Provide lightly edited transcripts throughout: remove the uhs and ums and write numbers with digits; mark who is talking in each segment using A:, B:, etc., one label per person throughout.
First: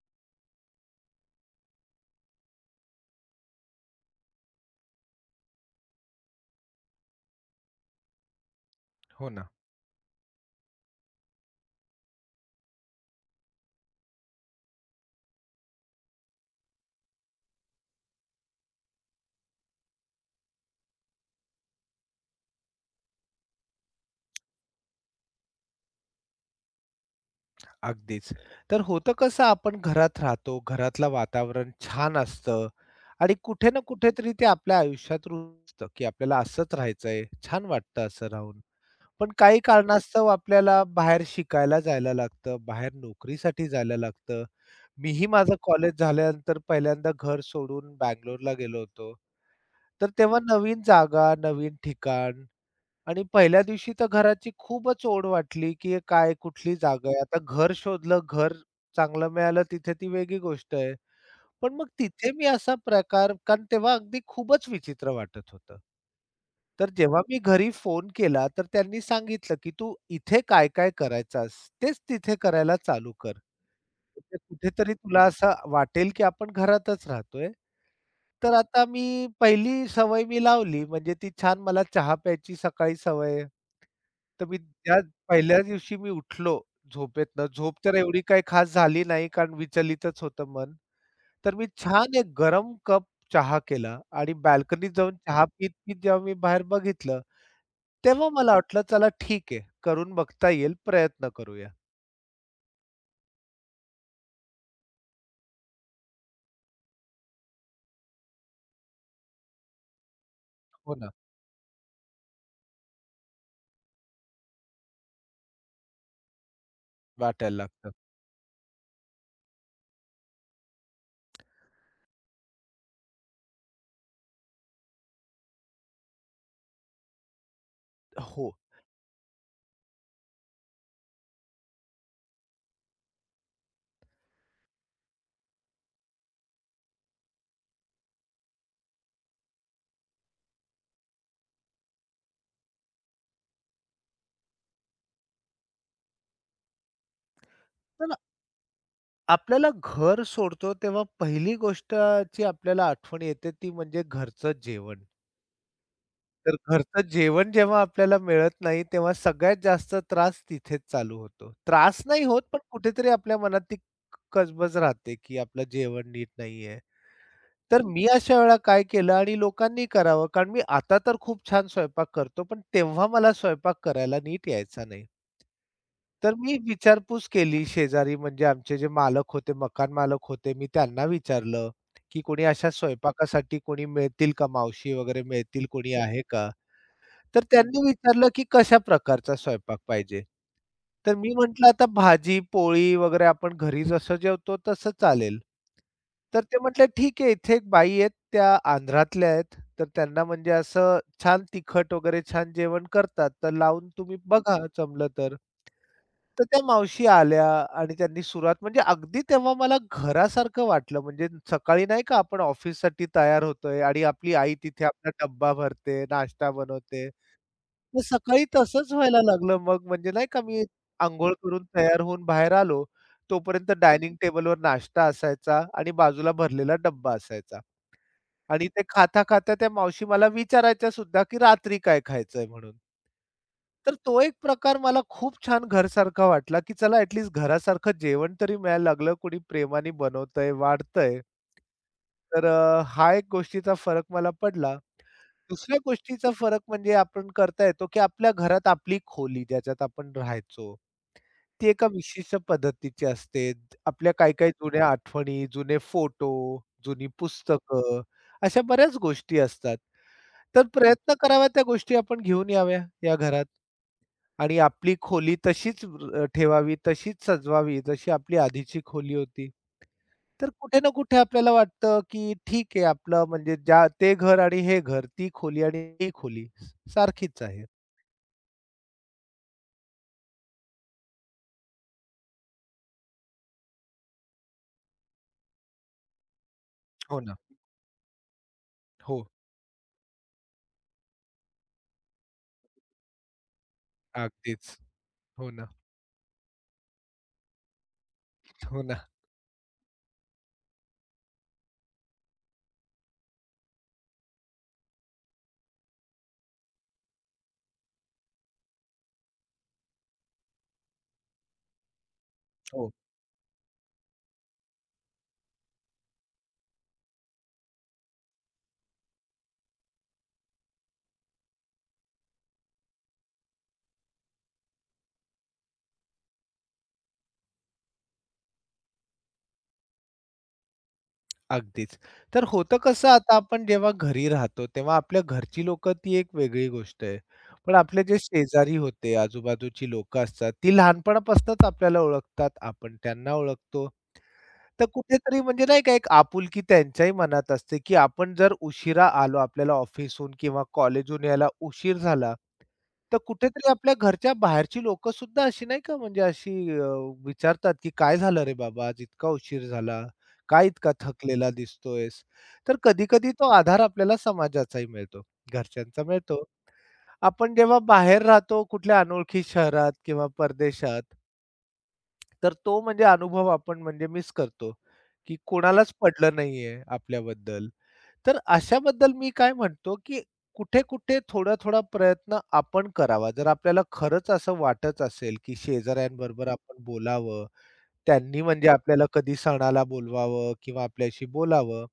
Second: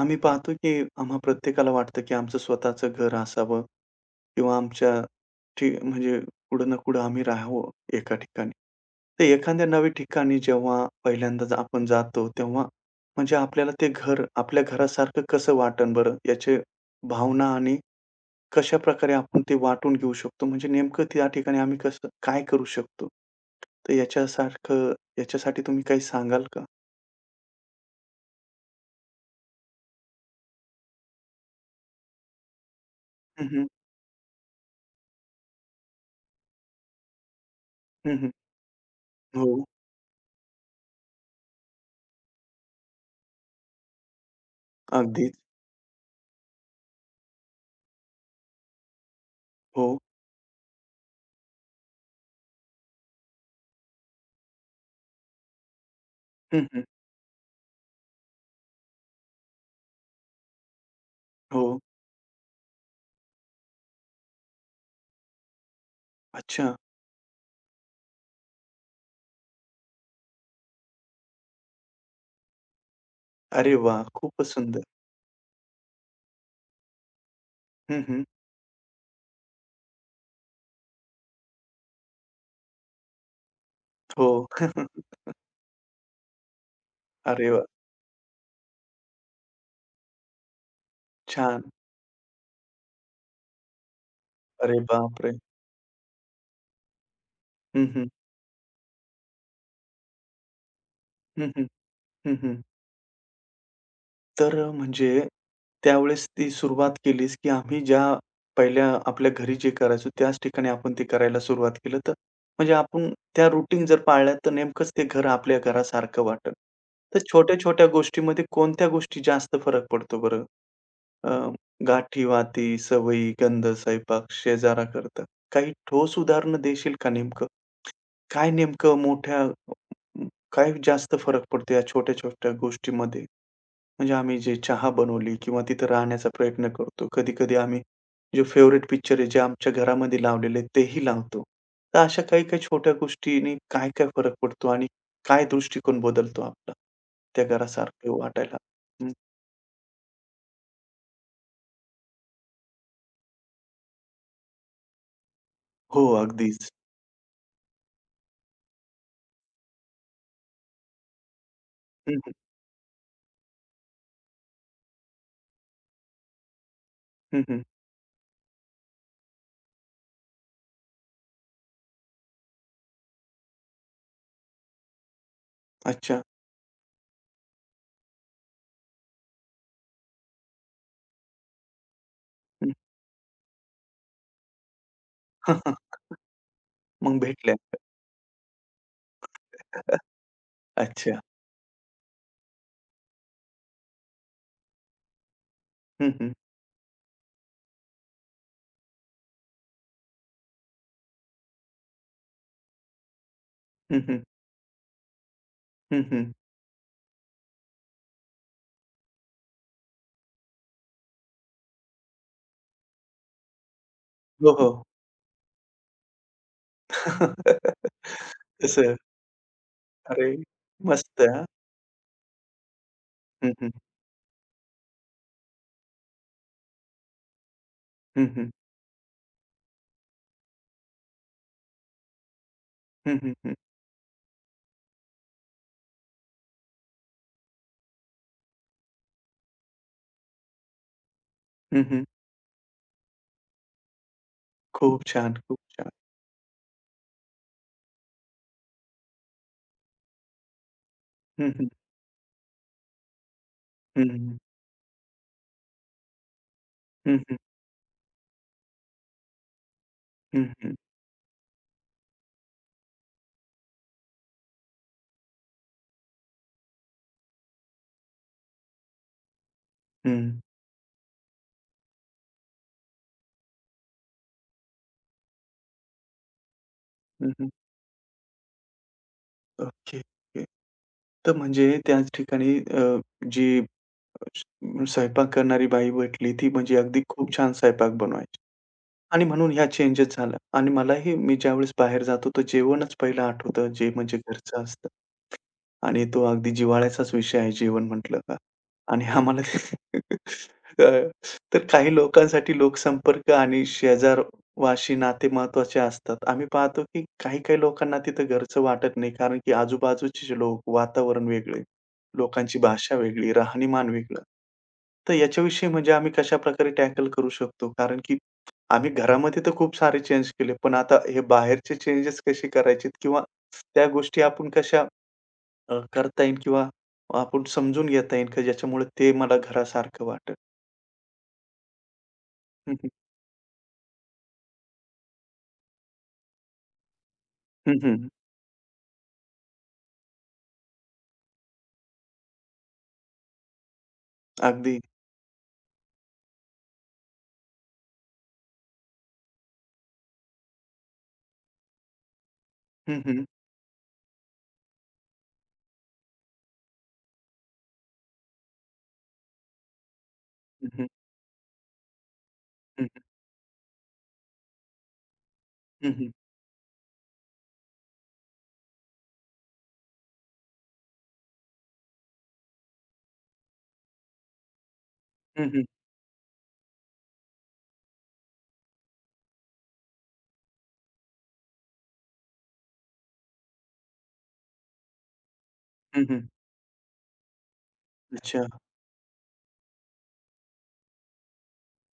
A: आम्ही पाहतो की आम्हा प्रत्येकाला वाटतं की आमचं स्वतःचं घर असावं किंवा आमच्या म्हणजे कुठं ना कुठं आम्ही राहावं एका ठिकाणी. तर
B: हो ना,
A: एखाद्या नव्या ठिकाणी जेव्हा पहिल्यांदाच आपण जातो, तेव्हा म्हणजे आपल्याला ते घर आपल्या घरासारखं कसं वाटेल बरं? याची भावना आणि कशाप्रकारे आपण ते वाटून घेऊ शकतो? म्हणजे नेमकं त्या ठिकाणी आम्ही कसं काय करू शकतो? तर याच्यासाठी तुम्ही काही सांगाल का?
B: अगदीच. तर होतं कसं आपण घरात राहतो, घरातलं वातावरण छान असतं आणि
A: हं, हं.
B: कुठे ना कुठेतरी ते आपल्या आयुष्यात रुजतं, की आपल्याला असंच राहायचंय, छान वाटतं असं
A: हं,
B: राहून. पण काही
A: हो.
B: कारणास्तव आपल्याला बाहेर शिकायला जायला लागतं, बाहेर नोकरीसाठी जायला लागतं. मीही
A: अगदीच.
B: माझं कॉलेज झाल्यानंतर पहिल्यांदा घर सोडून बंगलोरला गेलो होतो.
A: हो.
B: तर तेव्हा नवीन जागा, नवीन ठिकाण, आणि पहिल्या दिवशी तर घराची खूपच ओढ वाटली, की हे काय
A: हं,
B: कुठली
A: हं.
B: जागा आहे. आता घर शोधलं, घर चांगलं मिळालं तिथे ती वेगळी गोष्ट आहे. पण
A: हो.
B: मग तिथे मी असा प्रकार कारण तेव्हा अगदी खूपच विचित्र वाटत होतं.
A: अच्छा.
B: तर जेव्हा मी घरी फोन केला, तर त्यांनी सांगितलं, की "तू इथे काय-काय करायचास, तेच तिथे करायला चालू कर.
A: अरे वाह!
B: म्हणजे
A: खूपच सुंदर.
B: कुठेतरी तुला असं वाटेल, की आपण घरातच राहतोय."
A: हं, हं.
B: तर आता मी पहिली सवय मी लावली, म्हणजे ती छान मला चहा प्यायची सकाळी सवय आहे.
A: हो.
B: तर मी त्या पहिल्या दिवशी मी उठलो झोपेतनं.
A: अरे वाह!
B: झोप तर एवढी काही खास झाली नाही, कारण विचलितच होतं मन. तर मी
A: छान.
B: छान एक गरम कप चहा केला आणि
A: अरे
B: बाल्कनीत जाऊन
A: बापरे!
B: चहा पीत-पीत जेव्हा मी बाहेर बघितलं,
A: हं, हं.
B: तेव्हा मला वाटलं चला ठीक आहे, करून बघता येईल, प्रयत्न
A: हं, हं.
B: करूया.
A: हं, हं. तर म्हणजे त्यावेळेस ती सुरुवात केलीस, की आम्ही ज्या पहिल्या आपल्या घरी जे करायचो त्याच ठिकाणी आपण
B: हो
A: ते
B: ना,
A: करायला सुरुवात केलं तर म्हणजे आपण त्या रूटीन जर पाळल्या तर नेमकंच ते घर आपल्या घरासारखं वाटेल. तर
B: वाटायला
A: छोट्या-छोट्या
B: लागतं.
A: गोष्टीमध्ये कोणत्या गोष्टी जास्त फरक पडतो बरं? अ, गाठी, वाती, सवयी, गंध, स्वयंपाक, शेजारा करता. काही ठोस उदाहरणं देशील का नेमकं? काय
B: हो.
A: नेमकं मोठ्या काय जास्त फरक पडतो या छोट्या-छोट्या गोष्टीमध्ये? म्हणजे आम्ही जे चहा बनवली किंवा तिथं राहण्याचा प्रयत्न करतो. कधी-कधी आम्ही जे फेव्हरेट पिक्चर आहे, जे आमच्या घरामध्ये लावलेले आहेत, तेही लावतो. तर अशा काही-काही छोट्या गोष्टींनी काय-काय फरक पडतो आणि काय दृष्टिकोन बदलतो आपला? त्या
B: तर
A: घरासारखे वाटायला. हं.
B: आपल्याला घर सोडतो तेव्हा पहिली गोष्टची आपल्याला आठवण येते ती म्हणजे घरचं जेवण.
A: हो,
B: तर
A: अगदीच.
B: घरचं जेवण जेव्हा आपल्याला मिळत नाही, तेव्हा सगळ्यात जास्त त्रास तिथेच चालू होतो. त्रास
A: हं,
B: नाही
A: हं.
B: होत, पण कुठेतरी आपल्या मनात ती कसबज राहते, की आपलं जेवण नीट नाहीये.
A: हं, हं.
B: तर मी अशा वेळेला काय केलं आणि लोकांनी करावं, कारण मी आता तर खूप छान स्वयंपाक करतो, पण तेव्हा मला स्वयंपाक करायला नीट यायचा नाही.
A: अच्छा.
B: तर मी विचारपूस केली शेजारी म्हणजे आमचे जे मालक होते, मकान मालक होते, मी त्यांना विचारलं, की "कोणी अशा
A: हं.
B: स्वयंपाकासाठी कोणी मिळतील का? मावशी वगैरे मिळतील कोणी आहे का?"
A: मग
B: तर
A: भेटल्या.
B: त्यांनी विचारलं, की "कशा प्रकारचा स्वयंपाक पाहिजे?" तर
A: अच्छा.
B: मी म्हटलं, "आता भाजी, पोळी वगैरे आपण घरी जसं जेवतो तसं चालेल."
A: हं, हं.
B: तर ते म्हटले, "ठीक आहे." इथे एक बाई आहेत त्या आंध्रातल्या आहेत. तर त्यांना म्हणजे असं छान तिखट वगैरे छान जेवण करतात. तर लावून
A: हं,
B: तुम्ही
A: हं.
B: बघा जमलं तर.
A: हं, हं.
B: तर त्या मावशी आल्या आणि त्यांनी सुरुवात म्हणजे अगदी तेव्हा मला घरासारखं वाटलं. म्हणजे सकाळी नाही का आपण ऑफिससाठी तयार होतोय आणि आपली
A: हो,
B: आई
A: हो.
B: तिथे आपला डब्बा भरते, नाश्ता बनवते. मग सकाळी तसंच
A: तसं.
B: व्हायला लागलं मग म्हणजे
A: अरे,
B: नाही का मी
A: मस्त
B: अंघोळ
A: हां.
B: करून तयार होऊन बाहेर आलो.
A: हं, हं.
B: तोपर्यंत डायनिंग टेबलवर नाश्ता असायचा आणि बाजूला भरलेला डब्बा असायचा
A: हं, हं.
B: आणि ते खाता-खाता त्या मावशी मला विचारायच्या सुद्धा, की रात्री काय खायचंय म्हणून.
A: हं, हं, हं.
B: तर तो एक प्रकार मला खूप छान घरसारखा वाटला, की चला ॲट घरासारखं जेवण तरी मिळायला लागलं. कोणी प्रेमाने बनवतंय, वाढतंय.
A: हं, हं.
B: तर अ, हा एक गोष्टीचा फरक मला पडला.
A: खूप छान, खूप
B: दुसऱ्या
A: छान.
B: गोष्टीचा फरक म्हणजे आपण करता येतो, की आपल्या घरात आपली खोली ज्याच्यात आपण राहायचो,
A: हं,
B: ती
A: हं.
B: एका विशिष्ट पद्धतीची असते.
A: हं,
B: आपल्या
A: हं.
B: काही-काही जुन्या आठवणी, जुने फोटो, जुनी
A: हं, हं.
B: पुस्तकं अशा बऱ्याच गोष्टी असतात.
A: हं,
B: तर
A: हं.
B: प्रयत्न करावा त्या गोष्टी आपण घेऊन याव्या या घरात आणि आपली खोली तशीच ठेवावी, तशीच सजवावी जशी आपली आधीची खोली होती.
A: हं.
B: तर कुठे ना कुठे आपल्याला वाटतं, की ठीक आहे आपलं म्हणजे ज्या ते घर आणि हे घर, ती खोली आणि ही खोली सारखीच
A: हं,
B: आहे.
A: Okay, okay. तर म्हणजे त्याच ठिकाणी जी स्वयंपाक करणारी बाई भेटली ती म्हणजे अगदी
B: हो
A: खूप
B: ना.
A: छान स्वयंपाक बनवायची. आणि
B: हो.
A: म्हणून ह्या चेंजेस झाल्या आणि मलाही मी ज्यावेळेस बाहेर जातो, तर जेवणच पहिलं आठवतं, जे म्हणजे घरचं
B: अगदीच.
A: असतं.
B: हो ना.
A: आणि तो अगदी जिव्हाळ्याचाच विषय आहे जेवण म्हटलं का.
B: हो ना.
A: आणि आम्हाला ते अ, तर काही लोकांसाठी लोकसंपर्क आणि शेजारवाशी नाते महत्त्वाचे असतात. आम्ही पाहतो, की काही-काही लोकांना तिथं घरचं वाटत नाही, कारण की आजूबाजूचे जे लोक, वातावरण वेगळे, लोकांची
B: हो.
A: भाषा वेगळी, राहणीमान वेगळं. तर याच्याविषयी म्हणजे आम्ही कशाप्रकारे टॅकल करू शकतो? कारण की आम्ही घरामध्ये तर खूप सारे चेंज केले, पण आता हे बाहेरचे चेंजेस कसे करायचे किंवा त्या गोष्टी आपण कशा करता येईल किंवा आपण समजून घेता येईल का ज्याच्यामुळे ते मला घरासारखं वाटेल?
B: अगदीच. तर
A: हं,
B: होतं
A: हं.
B: कसं आता आपण जेव्हा घरी राहतो, तेव्हा आपल्या घरची लोकं ती एक वेगळी गोष्ट आहे. पण आपले
A: हं,
B: जे शेजारी होते, आजूबाजूची लोकं असतात, ती लहानपणापासूनच आपल्याला ओळखतात, आपण त्यांना ओळखतो.
A: अगदी.
B: तर कुठेतरी म्हणजे नाही का एक आपुलकी त्यांच्याही मनात असते, की आपण जर उशिरा आलो, आपल्याला ऑफिसहून किंवा कॉलेजहून यायला उशीर झाला,
A: हं,
B: तर
A: हं.
B: कुठेतरी आपल्या घरच्या बाहेरची लोकं सुद्धा अशी नाही का म्हणजे अशी विचारतात, की "काय झालं रे बाबा, आज इतका उशीर झाला? काय
A: हं, हं.
B: इतका थकलेला दिसतोयस?" तर
A: हं, हं.
B: कधी-कधी तो आधार आपल्याला समाजाचाही मिळतो,
A: हं,
B: घरच्यांचा
A: हं.
B: मिळतो. आपण जेव्हा बाहेर राहतो कुठल्या अनोळखी शहरात किंवा परदेशात तर तो म्हणजे अनुभव आपण म्हणजे मिस करतो, की कोणालाच पडलं नाहीये आपल्याबद्दल. तर अशाबद्दल मी काय म्हणतो, की कुठे-कुठे थोडा-थोडा प्रयत्न आपण करावा. जर आपल्याला खरंच असं वाटत असेल, की शेजाऱ्यांबरोबर आपण बोलावं, त्यांनी
A: अच्छा.
B: म्हणजे आपल्याला कधी सणाला बोलवावं किंवा आपल्याशी बोलावं,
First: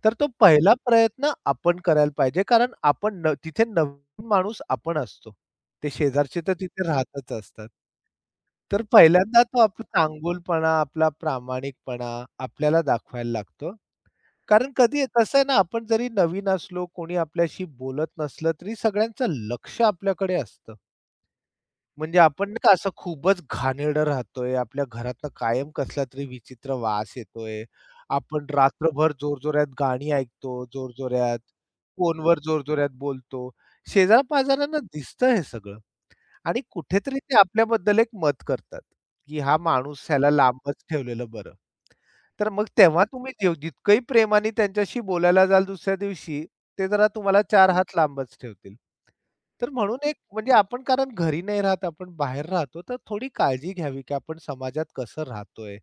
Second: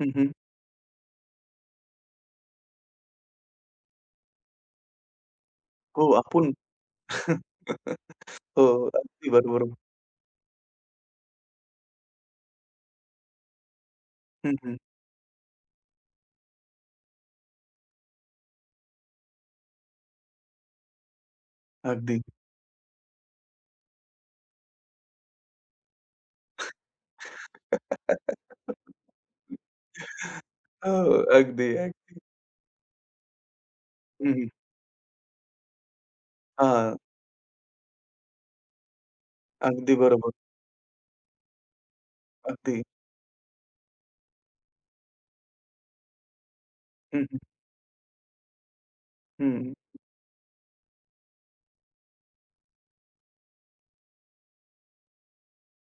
A: हं,
B: तर तो
A: हं.
B: पहिला प्रयत्न आपण करायला पाहिजे. कारण आपण न तिथे नवीन माणूस आपण असतो. ते
A: हो,
B: शेजारचे
A: आपण
B: तर तिथे राहतच असतात.
A: हो,
B: तर
A: अगदी
B: पहिल्यांदा तो
A: बरोबर.
B: आपला चांगुलपणा, आपला प्रामाणिकपणा आपल्याला दाखवायला लागतो.
A: हं,
B: कारण
A: हं.
B: कधी कसं आहे ना, आपण जरी नवीन असलो, कोणी आपल्याशी बोलत नसलं, तरी सगळ्यांचं लक्ष आपल्याकडे असतं. म्हणजे
A: अगदी.
B: आपण नाही का असं खूपच घाणेरडं राहतोय, आपल्या घरातनं कायम कसलातरी विचित्र वास येतोय, आपण रात्रभर जोरजोरात गाणी ऐकतो,
A: हो,
B: जोरजोरात,
A: अगदी.
B: फोनवर जोरजोरात बोलतो. शेजारपाजारांना दिसतं हे सगळं. आणि
A: हां,
B: कुठेतरी ते आपल्याबद्दल एक मत करतात, की हा
A: अगदी
B: माणूस
A: बरोबर.
B: ह्याला लांबच ठेवलेलं बरं. तर मग
A: अगदी.
B: तेव्हा तुम्ही जितकंही प्रेमाने त्यांच्याशी बोलायला जाल दुसऱ्या दिवशी, ते जरा
A: हं, हं.
B: तुम्हाला चार हात लांबच ठेवतील. तर
A: हं,
B: म्हणून एक म्हणजे आपण कारण घरी नाही राहत, आपण बाहेर राहतो, तर थोडी काळजी घ्यावी, की आपण समाजात कसं राहतोय?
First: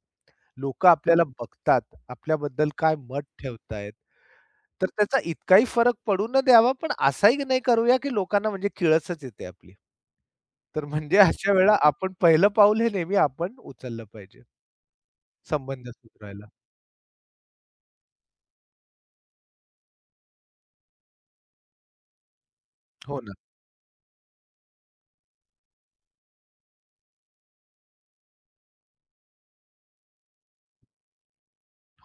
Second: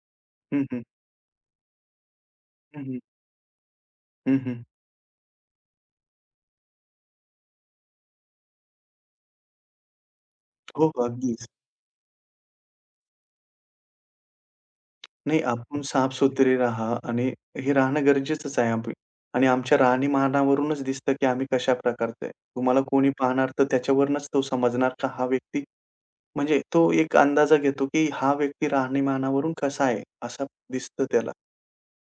A: हं, हं.
B: लोकं आपल्याला बघतात, आपल्याबद्दल
A: हं,
B: काय
A: हं.
B: मत ठेवतायत.
A: हं, हं.
B: तर त्याचा इतकाही फरक पडू न द्यावा, पण असाही नाही करूया, की लोकांना म्हणजे किळसच येते आपली. तर
A: हो, हो.
B: म्हणजे
A: अगदीच.
B: अशा वेळेला आपण पहिलं पाऊल हे नेहमी आपण उचललं पाहिजे,
A: नाही, आपण
B: संबंध सुधारायला.
A: साफ-सुथरे राहा आणि हे राहणं गरजेचंच आहे आम्ही आणि आमच्या राहणीमानावरूनच दिसतं, की आम्ही कशा प्रकारचे आहे. तुम्हाला कोणी
B: हो ना,
A: पाहणार तर त्याच्यावरूनच तो समजणार का हा व्यक्ती म्हणजे तो एक अंदाजा घेतो, की हा व्यक्ती राहणीमानावरून कसा आहे, असं दिसतं त्याला.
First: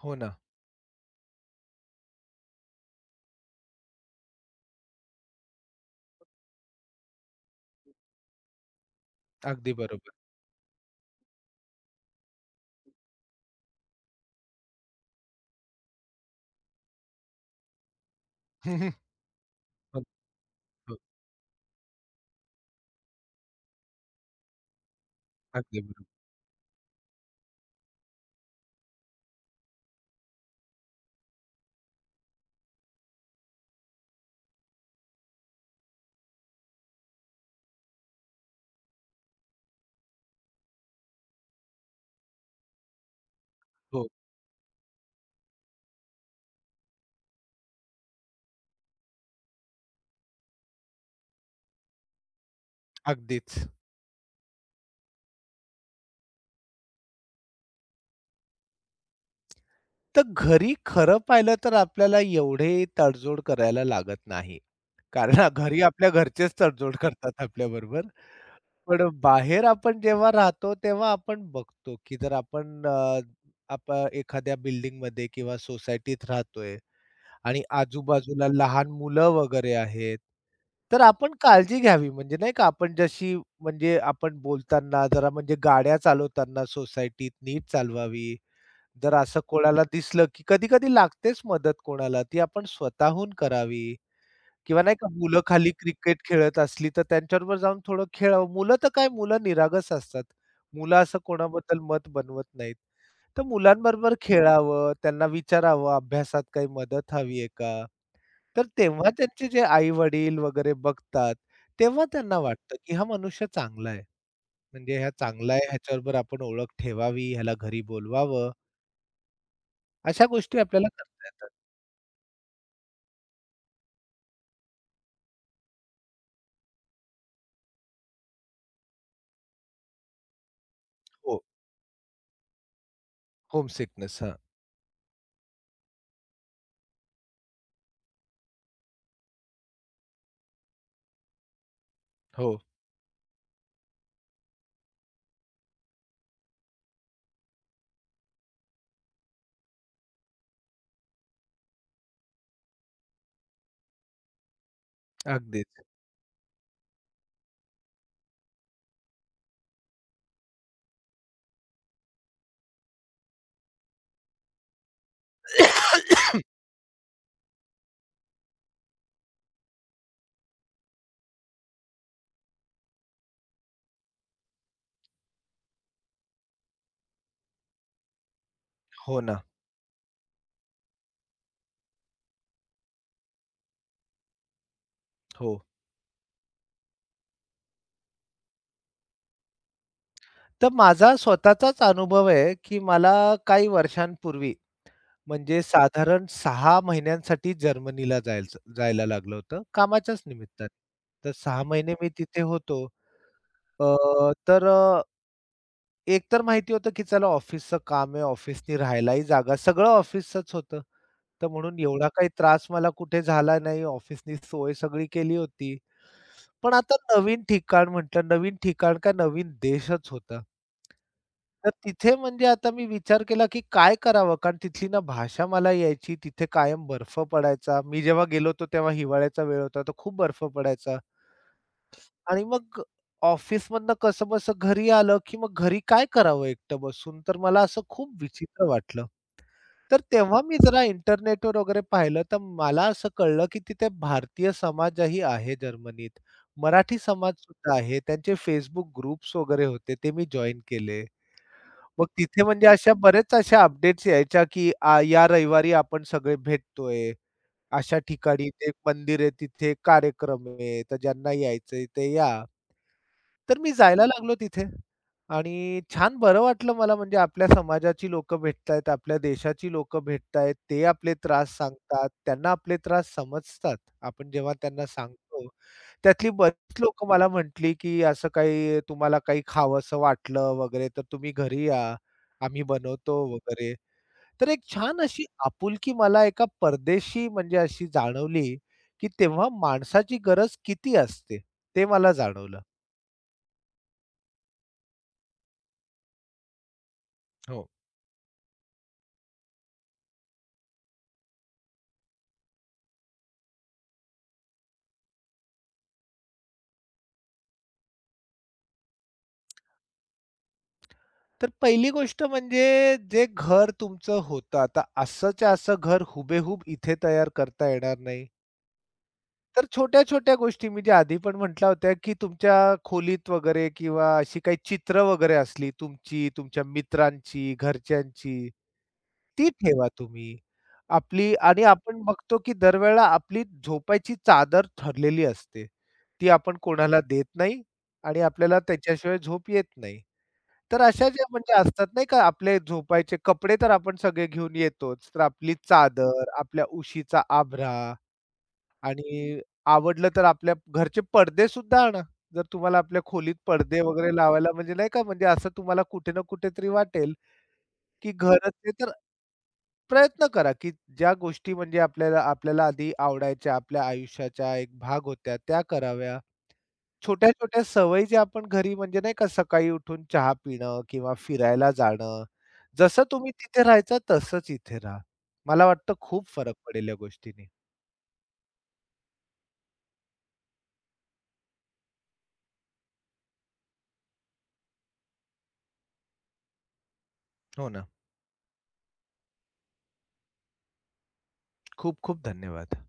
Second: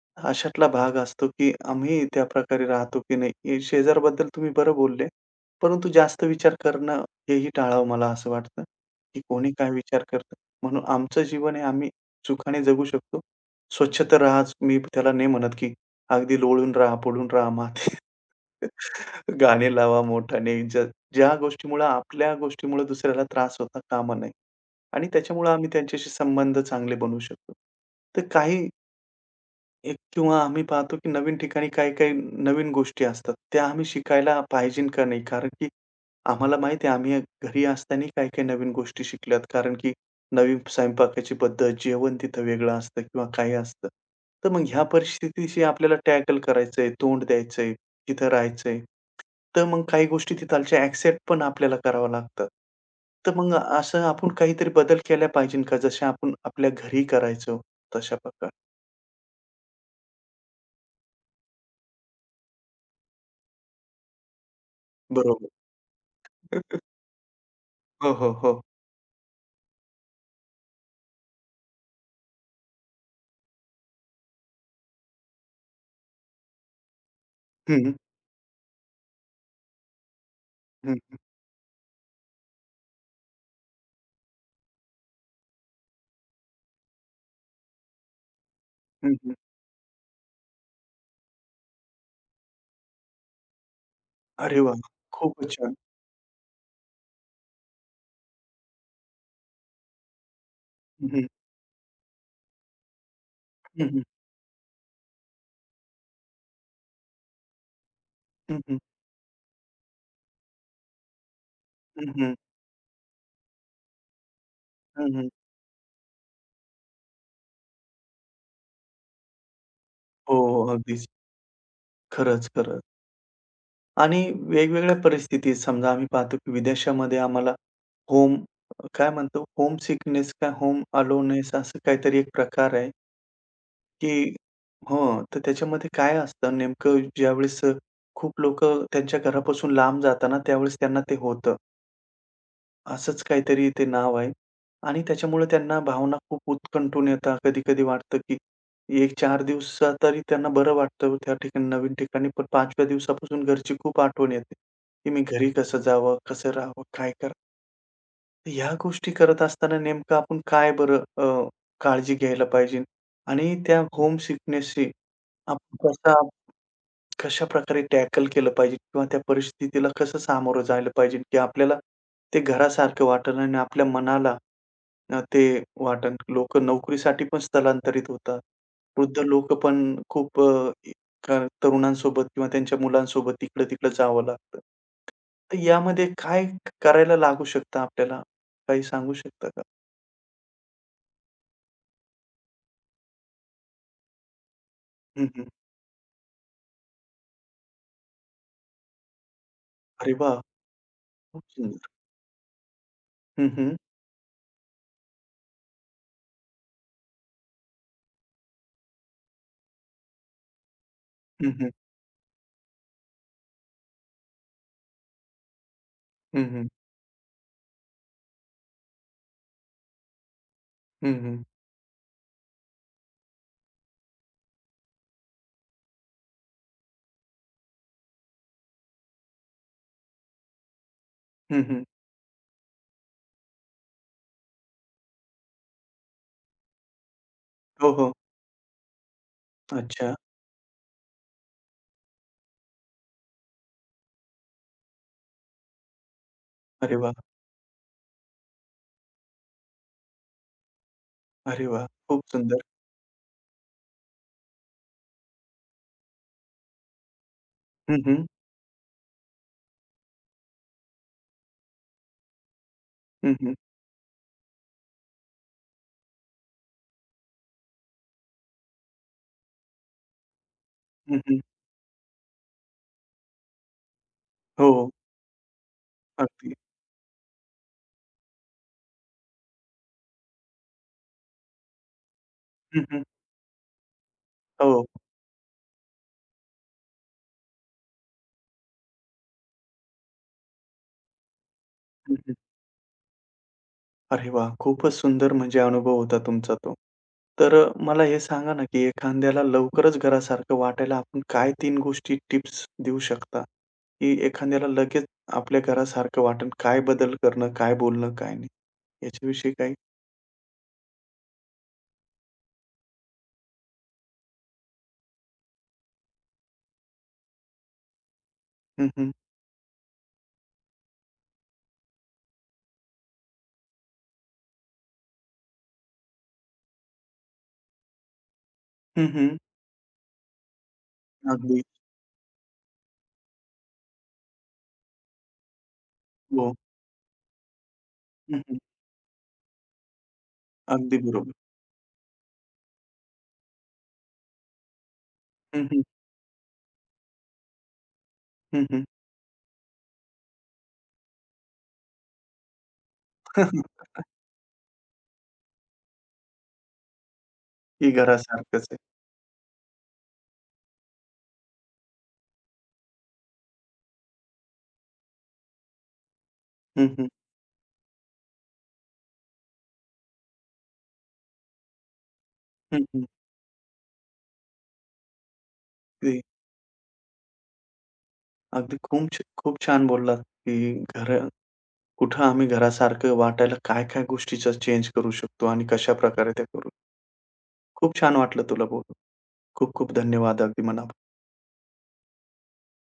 B: हो ना.
A: अशातला भाग असतो, की आम्ही त्या प्रकारे राहतो, की नाही. हे शेजाऱ्याबद्दल तुम्ही बरं बोलले. परंतु जास्त विचार करणं हेही टाळावं मला असं वाटतं, की कोणी काय
B: अगदी
A: विचार
B: बरोबर.
A: करतं. म्हणून आमचं जीवन आहे आम्ही सुखाने जगू शकतो. स्वच्छ तर राहाच. मी त्याला नाही म्हणत, की अगदी लोळून राहा, पडून राहा माती गाणे लावा
B: हो,
A: मोठ्याने.
B: हो.
A: ज्या गोष्टीमुळं आपल्या गोष्टीमुळं दुसऱ्याला त्रास होता कामा नये आणि त्याच्यामुळं आम्ही
B: अगदी बरोबर.
A: त्यांच्याशी संबंध चांगले बनवू शकतो. तर काही एक किंवा आम्ही पाहतो की नवीन ठिकाणी काही-काही नवीन गोष्टी असतात. त्या आम्ही शिकायला पाहिजे का नाही? कारण की आम्हाला माहिती आहे आम्ही घरी असताना काही-काही नवीन गोष्टी शिकल्यात. कारण की नवीन स्वयंपाकाची पद्धत, जेवण तिथं वेगळं असतं किंवा काही असतं.
B: हो,
A: तर मग ह्या परिस्थितीशी आपल्याला टॅकल करायचंय, तोंड द्यायचंय, तिथं राहायचंय. तर मग काही गोष्टी तिथालच्या एक्सेप्ट पण आपल्याला कराव्या लागतात. तर मग
B: अगदीच.
A: असं आपण काहीतरी बदल केला पाहिजे का? जसे आपण आपल्या घरी करायचो तशा प्रकारे.
B: तर घरी खरं पाहिलं तर आपल्याला एवढे तडजोड करायला लागत नाही. कारण
A: बरोबर.
B: घरी आपल्या घरचेच तडजोड करतात आपल्याबरोबर.
A: हो, हो, हो.
B: पण बाहेर आपण जेव्हा राहतो तेव्हा आपण बघतो, की जर आपण अ, आप एखाद्या बिल्डिंगमध्ये किंवा सोसायटीत राहतोय आणि
A: हं, हं.
B: आजूबाजूला लहान मुलं वगैरे आहेत,
A: हं,
B: तर
A: हं.
B: आपण काळजी घ्यावी. म्हणजे नाही का आपण जशी म्हणजे आपण बोलताना जरा म्हणजे गाड्या चालवताना सोसायटीत नीट चालवावी.
A: हं,
B: जर
A: हं.
B: असं कोणाला दिसलं, की कधी-कधी लागतेच मदत कोणाला, ती आपण स्वतःहून करावी.
A: अरे वाह!
B: किंवा नाही का मुलं
A: खूपच
B: खाली
A: छान.
B: क्रिकेट खेळत असली, तर त्यांच्याबरोबर जाऊन थोडं खेळावं. मुलं तर काय मुलं निरागस असतात. मुलं
A: हं,
B: असं
A: हं.
B: कोणाबद्दल मत बनवत नाहीत. तर
A: हं, हं.
B: मुलांबरोबर खेळावं, त्यांना विचारावं, "अभ्यासात काही मदत हवी आहे का?"
A: हं,
B: तर
A: हं.
B: तेव्हा त्यांचे जे आई-वडील वगैरे बघतात, तेव्हा
A: हं, हं.
B: त्यांना वाटतं, की हा मनुष्य चांगला आहे. म्हणजे हा
A: हं, हं.
B: चांगला आहे, ह्याच्याबरोबर आपण ओळख ठेवावी, ह्याला घरी बोलवावं. अशा
A: हो,
B: गोष्टी
A: हो.
B: आपल्याला
A: अगदीच.
B: करता येतात.
A: खरंच, खरंच. आणि वेगवेगळ्या परिस्थितीत समजा आम्ही पाहतो की विदेशामध्ये आम्हाला होम काय म्हणतो होम सिकनेस का होम
B: हो,
A: अलोननेस असं काहीतरी एक प्रकार आहे
B: होम
A: की
B: सिकनेस. हां.
A: हं, तर त्याच्यामध्ये काय असतं नेमकं ज्यावेळेस खूप लोकं त्यांच्या घरापासून लांब जाताना त्यावेळेस त्यांना ते होतं.
B: हो,
A: असंच काहीतरी ते नाव आहे आणि त्याच्यामुळे त्यांना भावना खूप उत्कंठून येतात. कधी-कधी वाटतं, की एक 4 दिवसा तरी त्यांना बरं वाटतं त्या ठिकाणी नवीन ठिकाणी. पण 5व्या दिवसापासून घरची खूप आठवण येते, की मी घरी कसं
B: अगदीच.
A: जावं, कसं राहावं, काय करावं? ह्या गोष्टी करत असताना नेमकं आपण काय बरं काळजी घ्यायला पाहिजे? आणि त्या होम सिकनेसशी आपण कशाप्रकारे टॅकल केलं पाहिजे किंवा त्या परिस्थितीला कसं सामोरं जायला पाहिजे, की आपल्याला ते घरासारखं वाटेल आणि आपल्या मनाला ते वाटेल. लोक नोकरीसाठी पण स्थलांतरित होतात. वृद्ध
B: हो ना.
A: लोकं पण खूप अ, क तरुणांसोबत किंवा त्यांच्या मुलांसोबत इकडं-तिकडं जावं लागतं.
B: हो.
A: तर यामध्ये काय करायला लागू शकतं आपल्याला? काही सांगू शकता का?
B: तर माझा स्वतःचाच अनुभव आहे, की मला काही वर्षांपूर्वी
A: हं, हं.
B: म्हणजे साधारण 6 महिन्यांसाठी जर्मनीला जायला लागलं होतं
A: अरे
B: कामाच्याच
A: वाह!
B: निमित्ताने. तर
A: खूप
B: 6
A: सुंदर.
B: महिने मी तिथे होतो.
A: हं, हं.
B: अ, तर अ, एकतर माहिती होतं, की चला ऑफिसचं काम आहे, ऑफिसनी राहायलाही जागा सगळं ऑफिसचंच होतं. तर
A: हं, हं.
B: म्हणून एवढा काही त्रास मला कुठे झाला नाही. ऑफिसनी सोय सगळी केली होती.
A: हं, हं.
B: पण आता नवीन ठिकाण म्हटलं, नवीन ठिकाण का नवीन देशच होता.
A: हं, हं.
B: तर तिथे म्हणजे आता मी विचार केला, की काय करावं? कारण तिथली ना भाषा मला यायची. तिथे कायम बर्फ पडायचा. मी जेव्हा गेलो होतो तेव्हा हिवाळ्याचा वेळ होता, तर खूप बर्फ पडायचा. आणि मग ऑफिसमधनं कसंबसं घरी आलं, की मग घरी काय करावं एकटं बसून? तर मला असं
A: हो, हो.
B: खूप विचित्र वाटलं. तर
A: अच्छा.
B: तेव्हा मी जरा इंटरनेटवर वगैरे पाहिलं, तर मला असं कळलं, की तिथे भारतीय समाजही आहे जर्मनीत.
A: अरे
B: मराठी
A: वाह!
B: समाजसुद्धा आहे. त्यांचे फेसबुक ग्रुप्स वगैरे होते, ते मी जॉइन केले.
A: अरे वाह!
B: मग
A: खूप
B: तिथे
A: सुंदर.
B: म्हणजे अशा बरेच अशा अपडेट्स यायच्या, की या रविवारी आपण सगळे भेटतोय. अशा
A: हं, हं.
B: ठिकाणी ते एक मंदिर आहे, तिथे एक कार्यक्रम आहे, तर ज्यांना यायचंय ते या.
A: हं, हं.
B: तर मी जायला लागलो तिथे आणि छान बरं वाटलं मला म्हणजे आपल्या समाजाची लोकं भेटतायत, आपल्या देशाची लोकं भेटतायत. ते आपले
A: हं, हं.
B: त्रास सांगतात, त्यांना आपले त्रास समजतात. आपण जेव्हा
A: हो.
B: त्यांना
A: हो.
B: सांगतो, त्यातली
A: अगदी.
B: बरीच लोकं मला म्हटली, की "असं काही तुम्हाला काही खावंसं वाटलं वगैरे तर तुम्ही घरी या, आम्ही
A: हं, हं.
B: बनवतो" वगैरे. तर एक
A: हो.
B: छान अशी आपुलकी मला एका परदेशी म्हणजे अशी जाणवली, की तेव्हा माणसाची गरज किती असते, ते मला
A: हं, हं.
B: जाणवलं.
A: अरे वाह! खूपच सुंदर म्हणजे अनुभव होता तुमचा तो. तर
B: हो.
A: मला हे सांगा ना, की एखाद्याला लवकरच घरासारखं वाटायला आपण काय तीन गोष्टी टिप्स देऊ शकता, की एखाद्याला लगेच आपल्या घरासारखं वाटेल? काय बदल करणं, काय बोलणं, काय नाही? याच्याविषयी काही?
B: तर पहिली गोष्ट म्हणजे जे घर तुमचं होतं, आता असंच्या असं घर हुबेहूब इथे तयार करता येणार नाही.
A: हं, हं.
B: तर छोट्या-छोट्या गोष्टी मी जे आधी पण म्हटल्या होत्या, की तुमच्या खोलीत वगैरे किंवा अशी काही चित्र वगैरे असली तुमची, तुमच्या मित्रांची, घरच्यांची,
A: हं, हं.
B: ती ठेवा तुम्ही. आपली
A: अगदी.
B: आणि आपण बघतो, की दरवेळेला आपली झोपायची चादर ठरलेली असते. ती
A: हो.
B: आपण कोणाला देत नाही आणि
A: हं,
B: आपल्याला
A: हं.
B: त्याच्याशिवाय झोप येत नाही. तर
A: अगदी
B: अशा ज्या
A: बरोबर.
B: म्हणजे असतात नाही का आपले झोपायचे कपडे तर आपण सगळे घेऊन येतोच. तर आपली
A: हं, हं.
B: चादर, आपल्या उशीचा आभरा
A: हं, हं.
B: आणि आवडलं तर आपल्या घरचे पडदे सुद्धा आणा. जर तुम्हाला आपल्या खोलीत पडदे वगैरे लावायला म्हणजे नाही का म्हणजे असं तुम्हाला कुठे ना कुठेतरी वाटेल,
A: की
B: की घरच
A: घरासारखंच
B: आहे
A: आहे.
B: तर प्रयत्न करा, की ज्या गोष्टी म्हणजे आपल्याला आपल्याला आधी आवडायच्या, आपल्या आयुष्याचा एक भाग होत्या त्या कराव्या.
A: हं, हं.
B: छोट्या-छोट्या सवयी ज्या आपण घरी म्हणजे नाही का सकाळी उठून चहा पिणं किंवा फिरायला जाणं.
A: हं,
B: जसं
A: हं.
B: तुम्ही तिथे राहायचा तसंच इथे राहा. मला वाटतं
A: ते
B: खूप फरक पडेल या गोष्टींनी.
A: अगदी खूप छान बोललात, की घर कुठं आम्ही घरासारखं वाटायला काय-काय गोष्टीचा चेंज करू शकतो आणि कशाप्रकारे त्या करू.
B: हो ना.
A: खूप छान वाटलं तुला बोलून. खूप खूप धन्यवाद अगदी मनापासून.
B: खूप-खूप धन्यवाद.